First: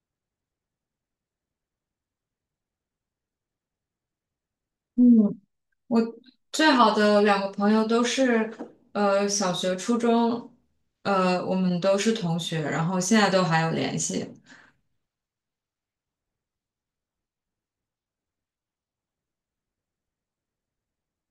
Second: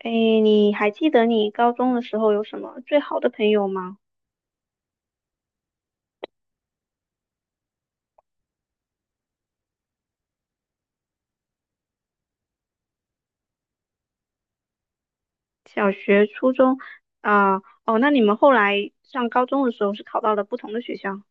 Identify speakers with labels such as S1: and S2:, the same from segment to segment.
S1: 诶，你还记得你高中的时候有什么最好的朋友吗？
S2: 嗯，我最好的两个朋友都是，小学、初中，我们都是同学，然后现在都还有联系。
S1: 小学、初中啊，哦，那你们后来上高中的时候是考到了不同的学校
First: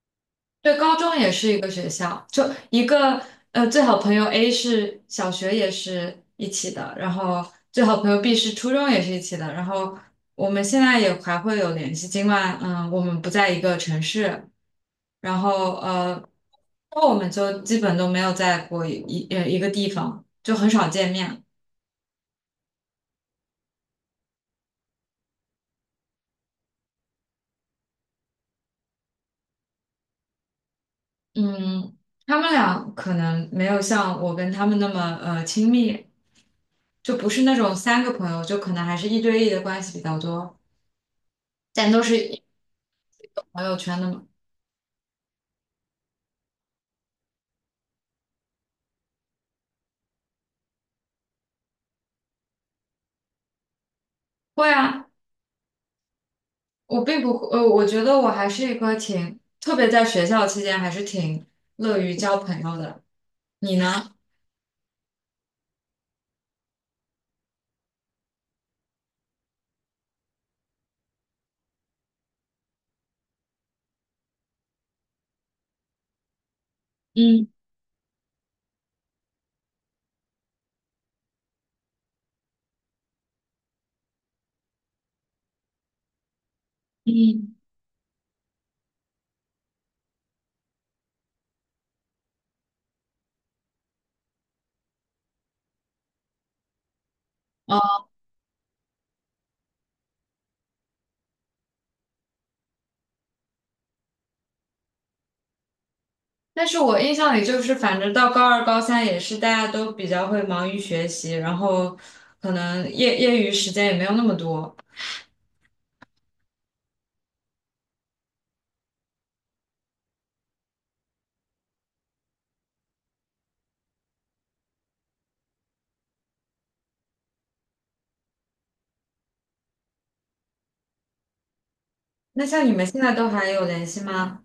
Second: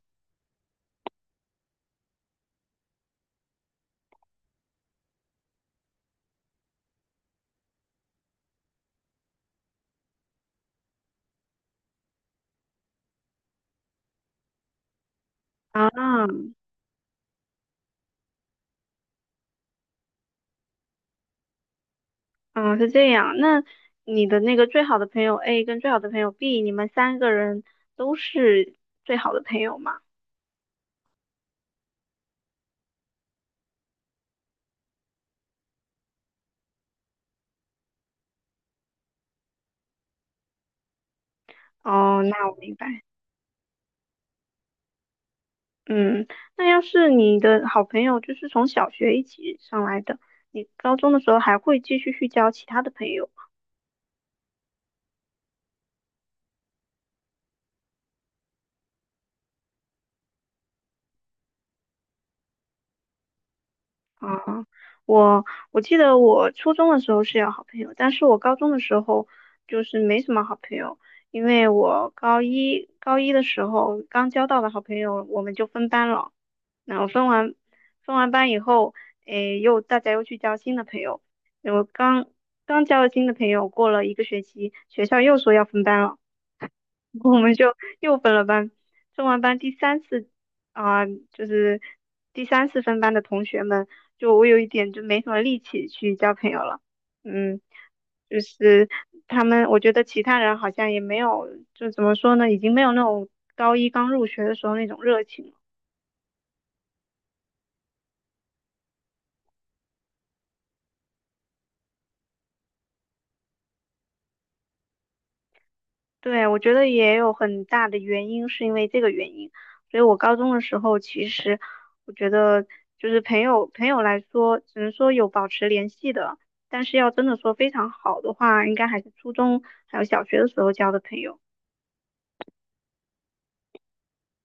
S2: 对，高中也是一个学校，就一个呃，最好朋友 A 是小学也是一起的，然后最好朋友 B 是初中也是一起的，然后我们现在也还会有联系，尽管我们不在一个城市，然后
S1: 啊？
S2: 那我们就基本都没有在过一个地方，就很少见面。
S1: 啊，是这样。那你的那个最好的朋友 A 跟最好的朋友 B，你们三个人都是最好的朋友吗？
S2: 嗯，他们俩可能没有像我跟他们那么亲密，就不是那种三个朋友，就可能还是一对一的关系比较多。咱都
S1: 哦，
S2: 是
S1: 那我明白。
S2: 朋友圈的吗？
S1: 嗯，那要是你的好朋友就是从小学一起上来的，你高中的时候还会继续去交其他的朋友吗？
S2: 会啊，我并不会，我觉得我还是一个挺，特别在学校期间还是挺乐于交朋友的。你呢？
S1: 啊，我我记得我初中的时候是有好朋友，但是我高中的时候就是没什么好朋友，因为我高一的时候刚交到的好朋友，我们就分班了。那我分
S2: 嗯
S1: 完分完班以后，诶，又大家又去交新的朋友。我刚交了新的朋友，过了一个学期，学校又说要分班了。我们
S2: 嗯，
S1: 就又分了班。分完班第三次，啊、就是第三次分班的同学们，就我有一点就没什么力气去交朋友了。嗯，
S2: 哦，
S1: 就是他们，我觉得其他人好像也没有，就怎么说呢，已经没有那种高一刚入学的时候那种热情了。
S2: 但是我印象里就是，反正到高二、高三也是大家都比较会忙于学习，然后可能业余时间也没有那么多。
S1: 对，我觉得也有很大的原因是因为这个原因，所以我高中的时候其实我觉得就是朋友来说，只能说有保持联系的，但是要真的说非常好的话，应该还是初中还有小学的时候交的朋友。
S2: 那像你们现在都还有联系吗？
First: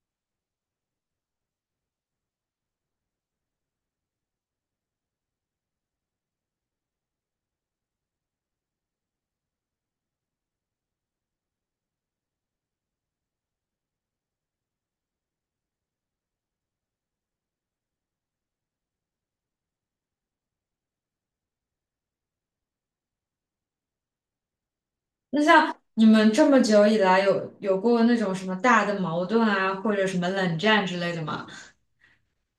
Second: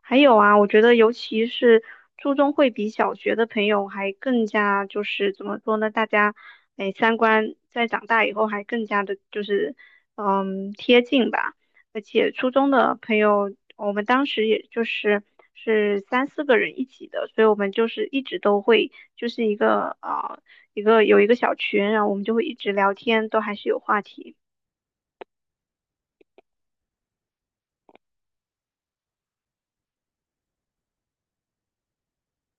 S1: 还有啊，我觉得尤其是初中会比小学的朋友还更加就是怎么说呢？大家哎三观在长大以后还更加的就是贴近吧。而且初中的朋友，我们当时也就是三四个人一起的，所以我们就是一直都会就是一个啊一个有一个小群，然后我们就会一直聊天，都还是有话题。
S2: 那像你们这么久以来有过那种什么大的矛盾啊，或者什么冷战之类的吗？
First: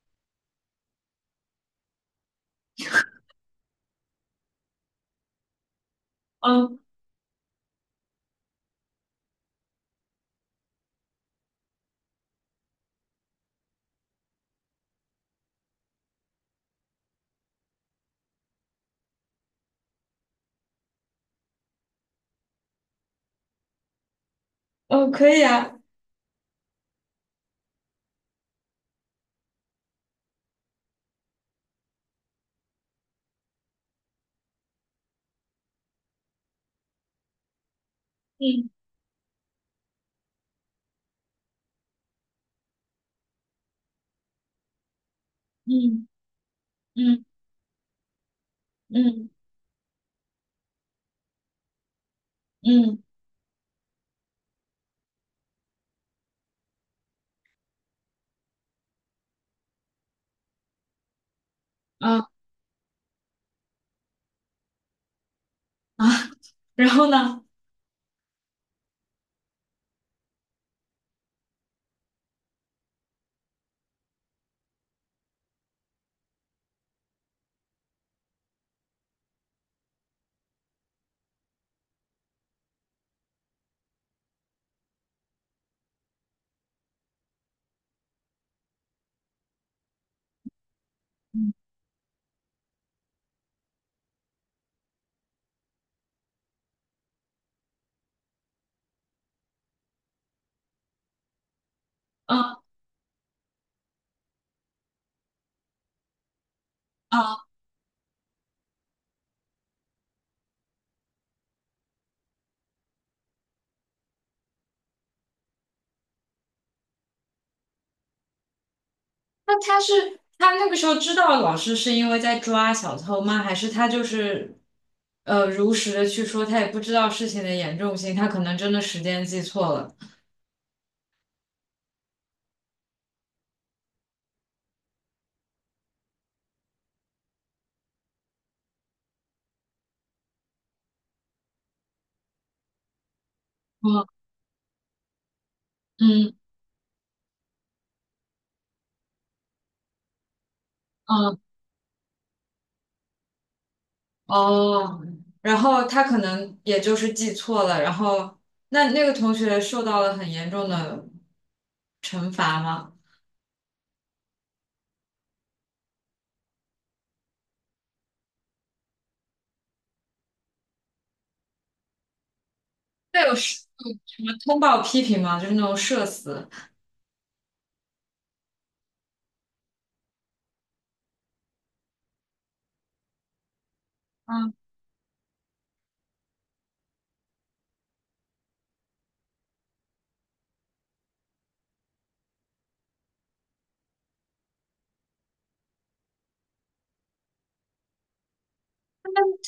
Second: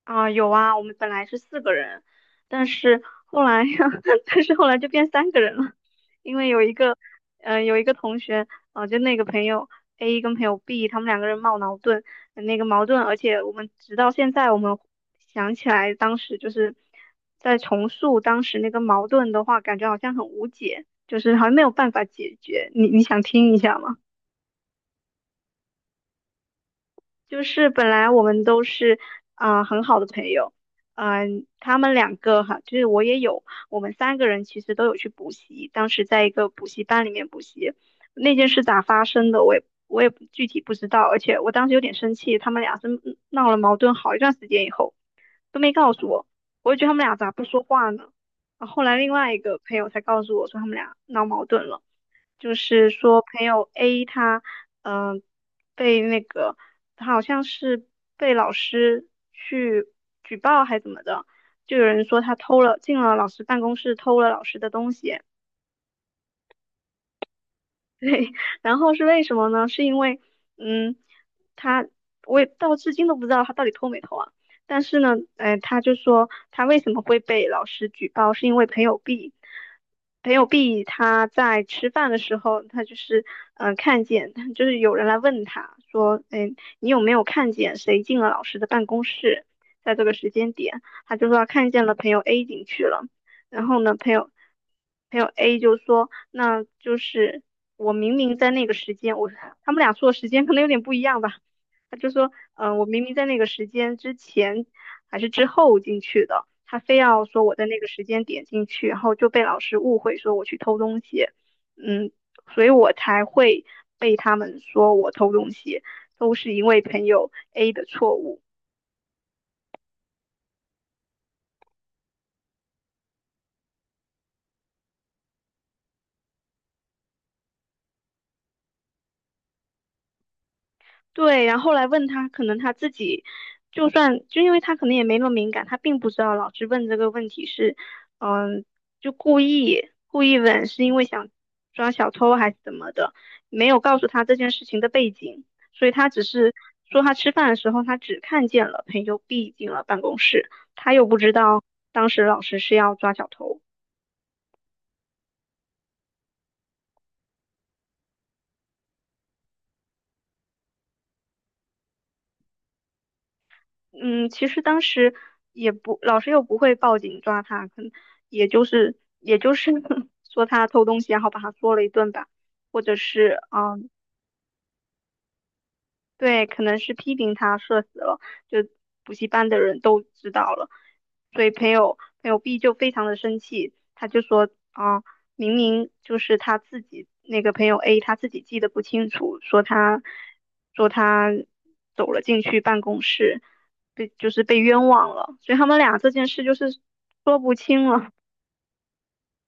S1: 啊，有啊，我们本来是四个人，但是后来，但是后来就变三个人了，因为
S2: 嗯
S1: 有一个同学，啊，就那个朋友 A 跟朋友 B，他们两个人闹矛盾，那个矛盾，而且我们直到现在，我们想起来当时就是在重塑当时那个矛盾的话，感觉好像很无解，就是好像没有办法解决。你想听一下吗？
S2: 嗯，可以啊。
S1: 就是本来我们都是很好的朋友，他们两个哈，就是我也有，我们三个人其实都有去补习，当时在一个补习班里面补习，那件事
S2: 嗯。
S1: 咋发生的我也具体不知道，而且我当时有点生气，他们俩是闹了矛盾好一段时间以后。都没告
S2: 嗯。
S1: 诉我，我就觉得他们俩
S2: 嗯。
S1: 咋不说话呢？啊，后来另
S2: 嗯。
S1: 外一个朋友才告诉我说他们俩闹矛盾了，就是
S2: 嗯。
S1: 说朋友 A 他嗯、呃被那个他好像是被老师去举报还怎么的，就有人说
S2: 啊。
S1: 他进了老师办公室偷了老师的东西，
S2: 啊，然后呢？
S1: 对，然后是为什么呢？是因为，嗯，他我也到至今都不知道他到底偷没偷啊。但是呢，他就说他为什么会被老师举报，是因为朋友 B，朋友 B 他在吃饭的时候，他就是看见，就是有人来问他说，哎，你有没有看见谁进了老师的办公室？在这个时间点，他就说他
S2: 嗯。
S1: 看见了朋友 A 进去了。然后呢，朋友 A 就说。那就是我明明在那个时间，他们俩说的时间可能有点不一样吧。他就说，
S2: 啊。
S1: 我明明在那个时间之前还是之后进去的，他非要
S2: 啊，
S1: 说我在那个时间点进去，然后就被老师误会说我去偷东西，嗯，所以我才会被他们说我偷东西，都是因为朋友 A 的错误。
S2: 那他是他那个时候知道老师是因为在抓小偷吗？还是他就是如实的去说，他也不知道事情的严重性，他可能真的时间记错了。
S1: 对，然后后来问他，可能他自己就算就因为他可能也没那么敏感，他并不知道老师问这个问题是，嗯，就故意问，是因为想抓小偷还是怎么的，没有告诉
S2: 嗯。
S1: 他这件事情的背景，所以他只
S2: 嗯。
S1: 是说他吃饭的时候他只看见了朋友 B 进了办公室，他又不知
S2: 嗯。
S1: 道当时老师是要抓小偷。
S2: 哦，然后他可能也就是记错了，然后那个同学受到了很严重的惩罚吗？
S1: 嗯，其实当时也不，老师又不会报警抓他，可能也就是 说他偷东西，然后把他说了一顿吧，或者
S2: 对，有
S1: 是
S2: 你们通报批评吗？就是那种社
S1: 对，
S2: 死。
S1: 可能是批评他社死了，就补习班的人都知道了，所以朋友 B 就非常的生气，他就说
S2: 嗯，
S1: 啊，明明就是他自己那个朋友 A 他自己记得不清楚，说他走了进去办公室，就是被冤枉了，所以他们俩这件事就是说不清了。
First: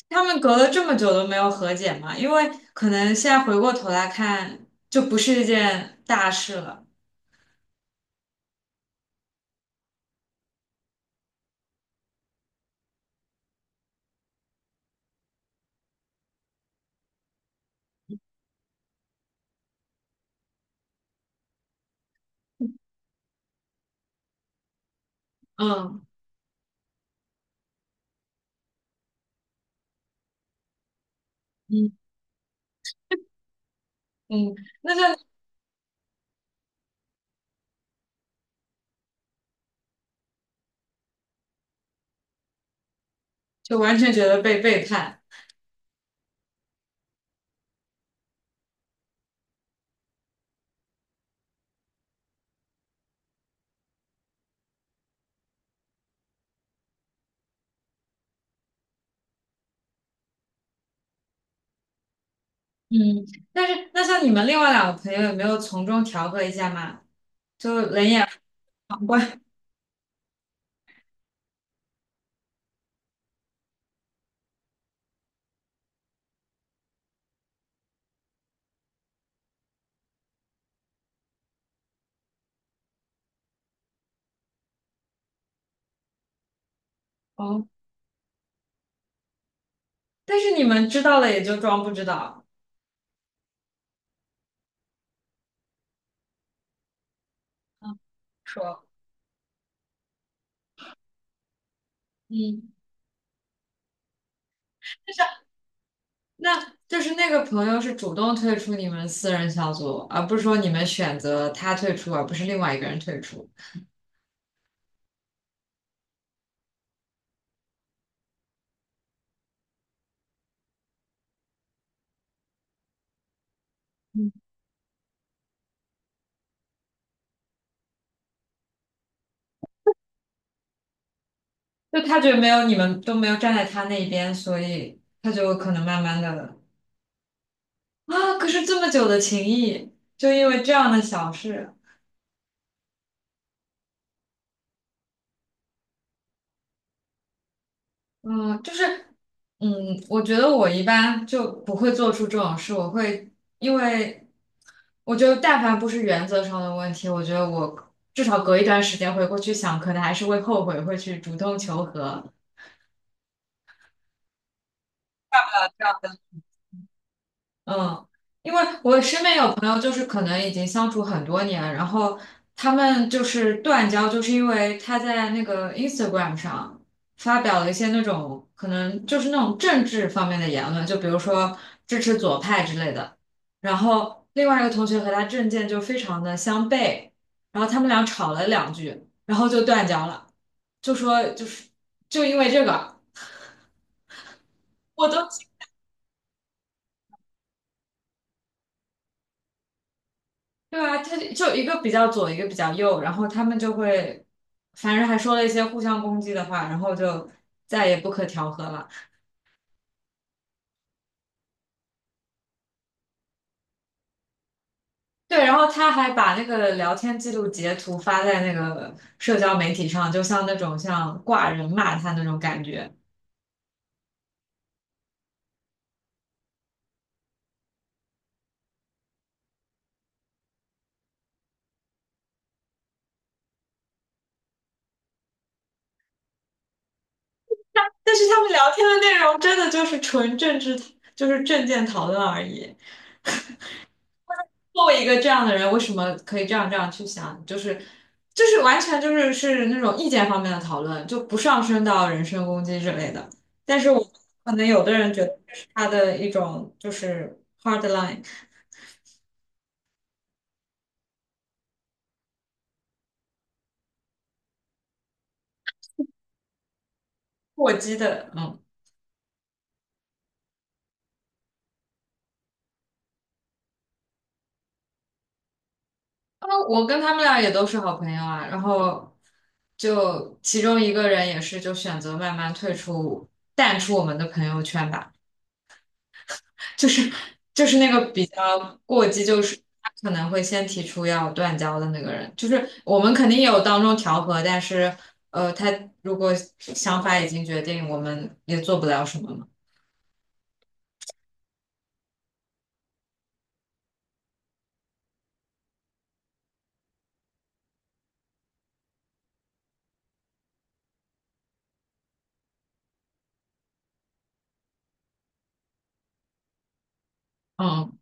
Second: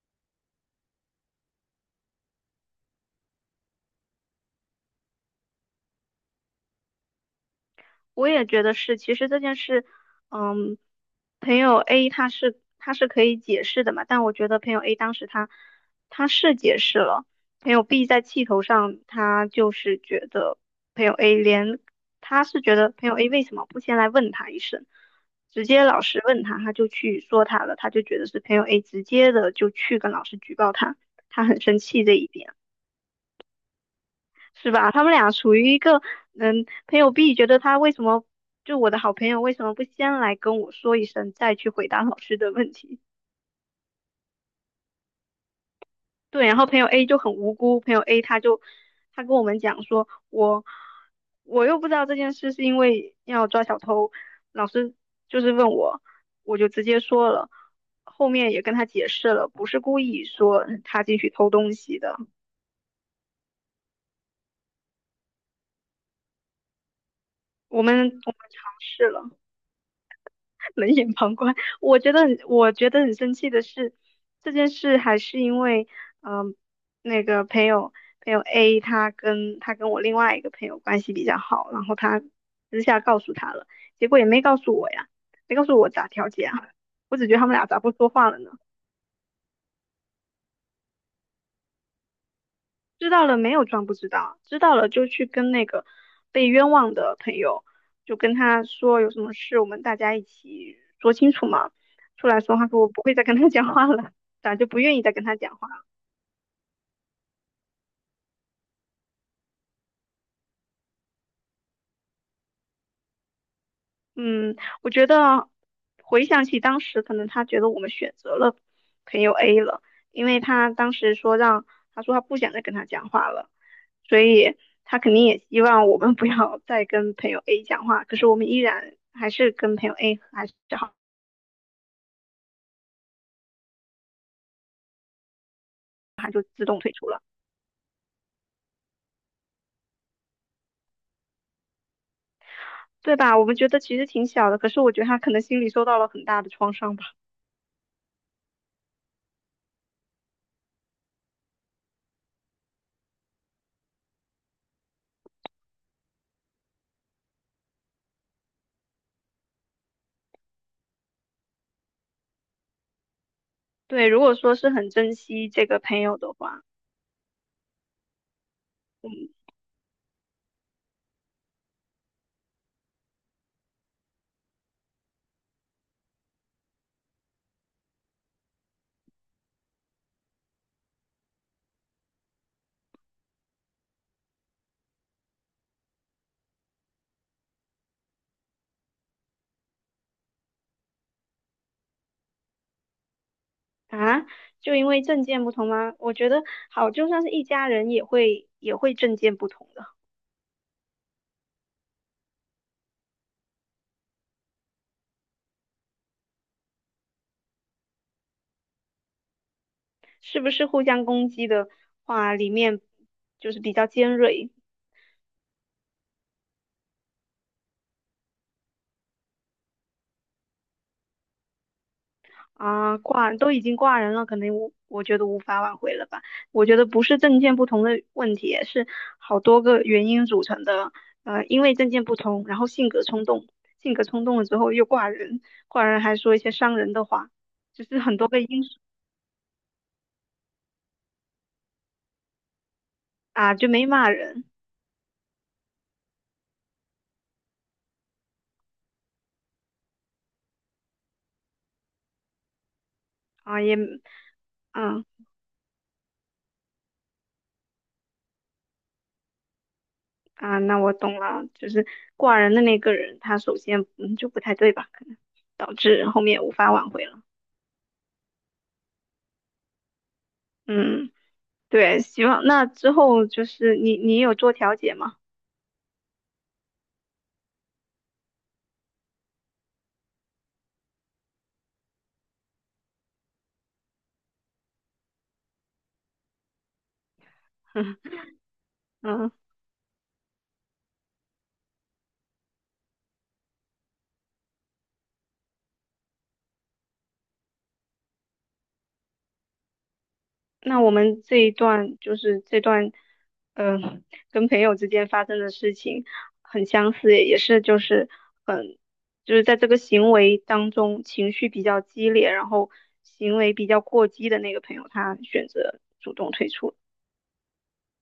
S2: 他们隔了这么久都没有和解嘛，因为可能现在回过头来看，就不是一件大事了。
S1: 我也觉得是，其实这件事，嗯，朋友 A 他是可以解释的嘛，但我觉得朋友 A 当时他是解释了，朋友 B 在气头上，他就是觉得朋友 A 连他是觉得朋友 A 为什么不先来问他一声，直接老
S2: 嗯。
S1: 师问他，他就去说他了，他就觉得是朋友 A 直接的就去跟老师举报他，他很生
S2: 嗯。
S1: 气这一点。
S2: 嗯，
S1: 是吧？
S2: 那
S1: 他们
S2: 像
S1: 俩处于一个，朋友 B 觉得他为什么，就我的好朋友为什么不先来跟我说一声，再去回答老师的问题？
S2: 就完全觉得被背叛。
S1: 对，然后朋友 A 就很无辜，朋友 A 他跟我们讲说，我又不知道这件事是因为要抓小偷，老师就是问我，我就直接说了，后面也跟他解释了，不是故意说他进去偷东西的，
S2: 嗯，但是那像你们另外两个朋友有没有从中调和一下嘛？就
S1: 我们我
S2: 冷
S1: 们
S2: 眼
S1: 尝
S2: 旁
S1: 试了。
S2: 观。
S1: 冷眼旁观。我觉得很生气的是，这件事还是因为，嗯、那个朋友 A 他跟我另外一个朋友关系比较好，然后他私下告诉他了，结果也没告诉我呀，没告诉我咋调解啊，我只觉 得他们
S2: 哦，
S1: 俩咋不说话了呢？
S2: 但是你们知道了也就装不知道。
S1: 知道了没有装不知道，知道了就去跟那个被冤枉的朋友，
S2: 嗯，
S1: 就跟他
S2: 说。
S1: 说有什么事，我们大家一起说清楚嘛。出来说，他
S2: 嗯。
S1: 说我不会再跟他 讲话了，咋就不愿意再跟他讲话了
S2: 那就是那个朋友是主动退出你们私人小组，而不是说你们选择他退出，而不是另外一个人退出。
S1: 嗯，我觉得回想起当时，可能他觉得我们选择了朋友 A 了，因为他当时说让他说他不想再跟他讲话了，所
S2: 嗯，
S1: 以他肯定也希望我们 不要再跟朋友 A 讲话。可是我们依然还是跟朋友 A 还是好。
S2: 就他觉得没有你们都没有站在他那边，所以他就可能慢慢的。
S1: 自动退出了，
S2: 啊，可是这么久的情谊，就因为这样的小事，
S1: 对吧？我们觉得其实挺小的，可是我觉得他可能心里受到了很大的创伤吧。
S2: 嗯，就是嗯，我觉得我一般就不会做出这种事，我会因为我觉得但凡不是原则上的问题，我觉得我至少隔一段时间回过去想，可能还是会后悔，会去主动求和。
S1: 对，如果说是很珍惜这个朋友的话，
S2: 嗯，因为我身边
S1: 嗯
S2: 有朋友，就是可能已经相处很多年，然后他们就是断交，就是因为他在那个 Instagram 上发表了一些那种可能就是那种政治方面的言论，就比如说支持左派之类的。然后另外一个同学和他政见就非常的相悖，然后他们俩吵了两句，然后就断交了，就说就是就因为这个，
S1: 啊，就因为
S2: 我都
S1: 政见不同吗？我觉得好，就算是一家人也会政见不同的，
S2: 对啊，他就就一个比较左，一个比较右，然后他们就会，反正还说了一些互相攻击的话，然后就再也不可调和了。
S1: 是不是互相攻击的话，里面就是比较尖锐，
S2: 对，然后他还把那个聊天记录截图发在那个社交媒体上，就像那种像挂人骂他那种感觉。
S1: 啊，挂都已经挂人了，可能我觉得无法挽回了吧。我觉得不是证件不同的问题，是好多个原因组成的。因为证件不同，然后性格冲动，性格冲动了之后又挂人，挂人还说一些伤人的话，就是
S2: 但
S1: 很
S2: 是
S1: 多
S2: 他
S1: 个
S2: 们
S1: 因
S2: 聊
S1: 素
S2: 天的内容真的就是纯政治，就是政见讨论而已。
S1: 啊，就没骂人
S2: 作为一个这样的人，为什么可以这样去想？就是就是完全就是是那种意见方面的讨论，就不上升到人身攻击之类的。
S1: 啊，也
S2: 但是我可能有的
S1: 嗯
S2: 人觉得这是他的一种就是 hard line
S1: 啊，那我懂了，就是挂人的那个人，他首先就不太对吧，可能导致后面无法挽回了，
S2: 过激的，嗯，
S1: 嗯。对，希望那之后就是你有做调解吗？
S2: 啊，我跟他们俩也都是好朋友啊，然后。就其中一个人也是就选择慢慢退出、淡出我们的朋友圈吧。就是就是那个 比较过激，
S1: 嗯，
S2: 就是他可能会先提出要断交的那个人，就是我们肯定也有当中调和，但是他如果想法已经决定，我们也做不了什么嘛。
S1: 那我们这一段就是这段，嗯、跟朋友之间发生的事情很相似，也是就是很就是在这个行为当中情绪比较激烈，然后行为比较过激的那个朋友，他选择主动退出了
S2: 嗯，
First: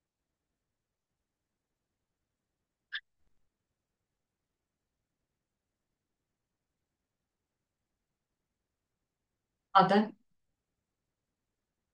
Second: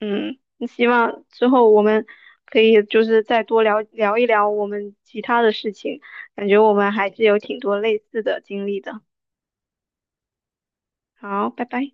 S1: 嗯，希望之后我们可以就是再多聊聊一聊我们其他的事情，感觉我们还是有挺多类似的经历的。
S2: 好的。
S1: 好，拜拜。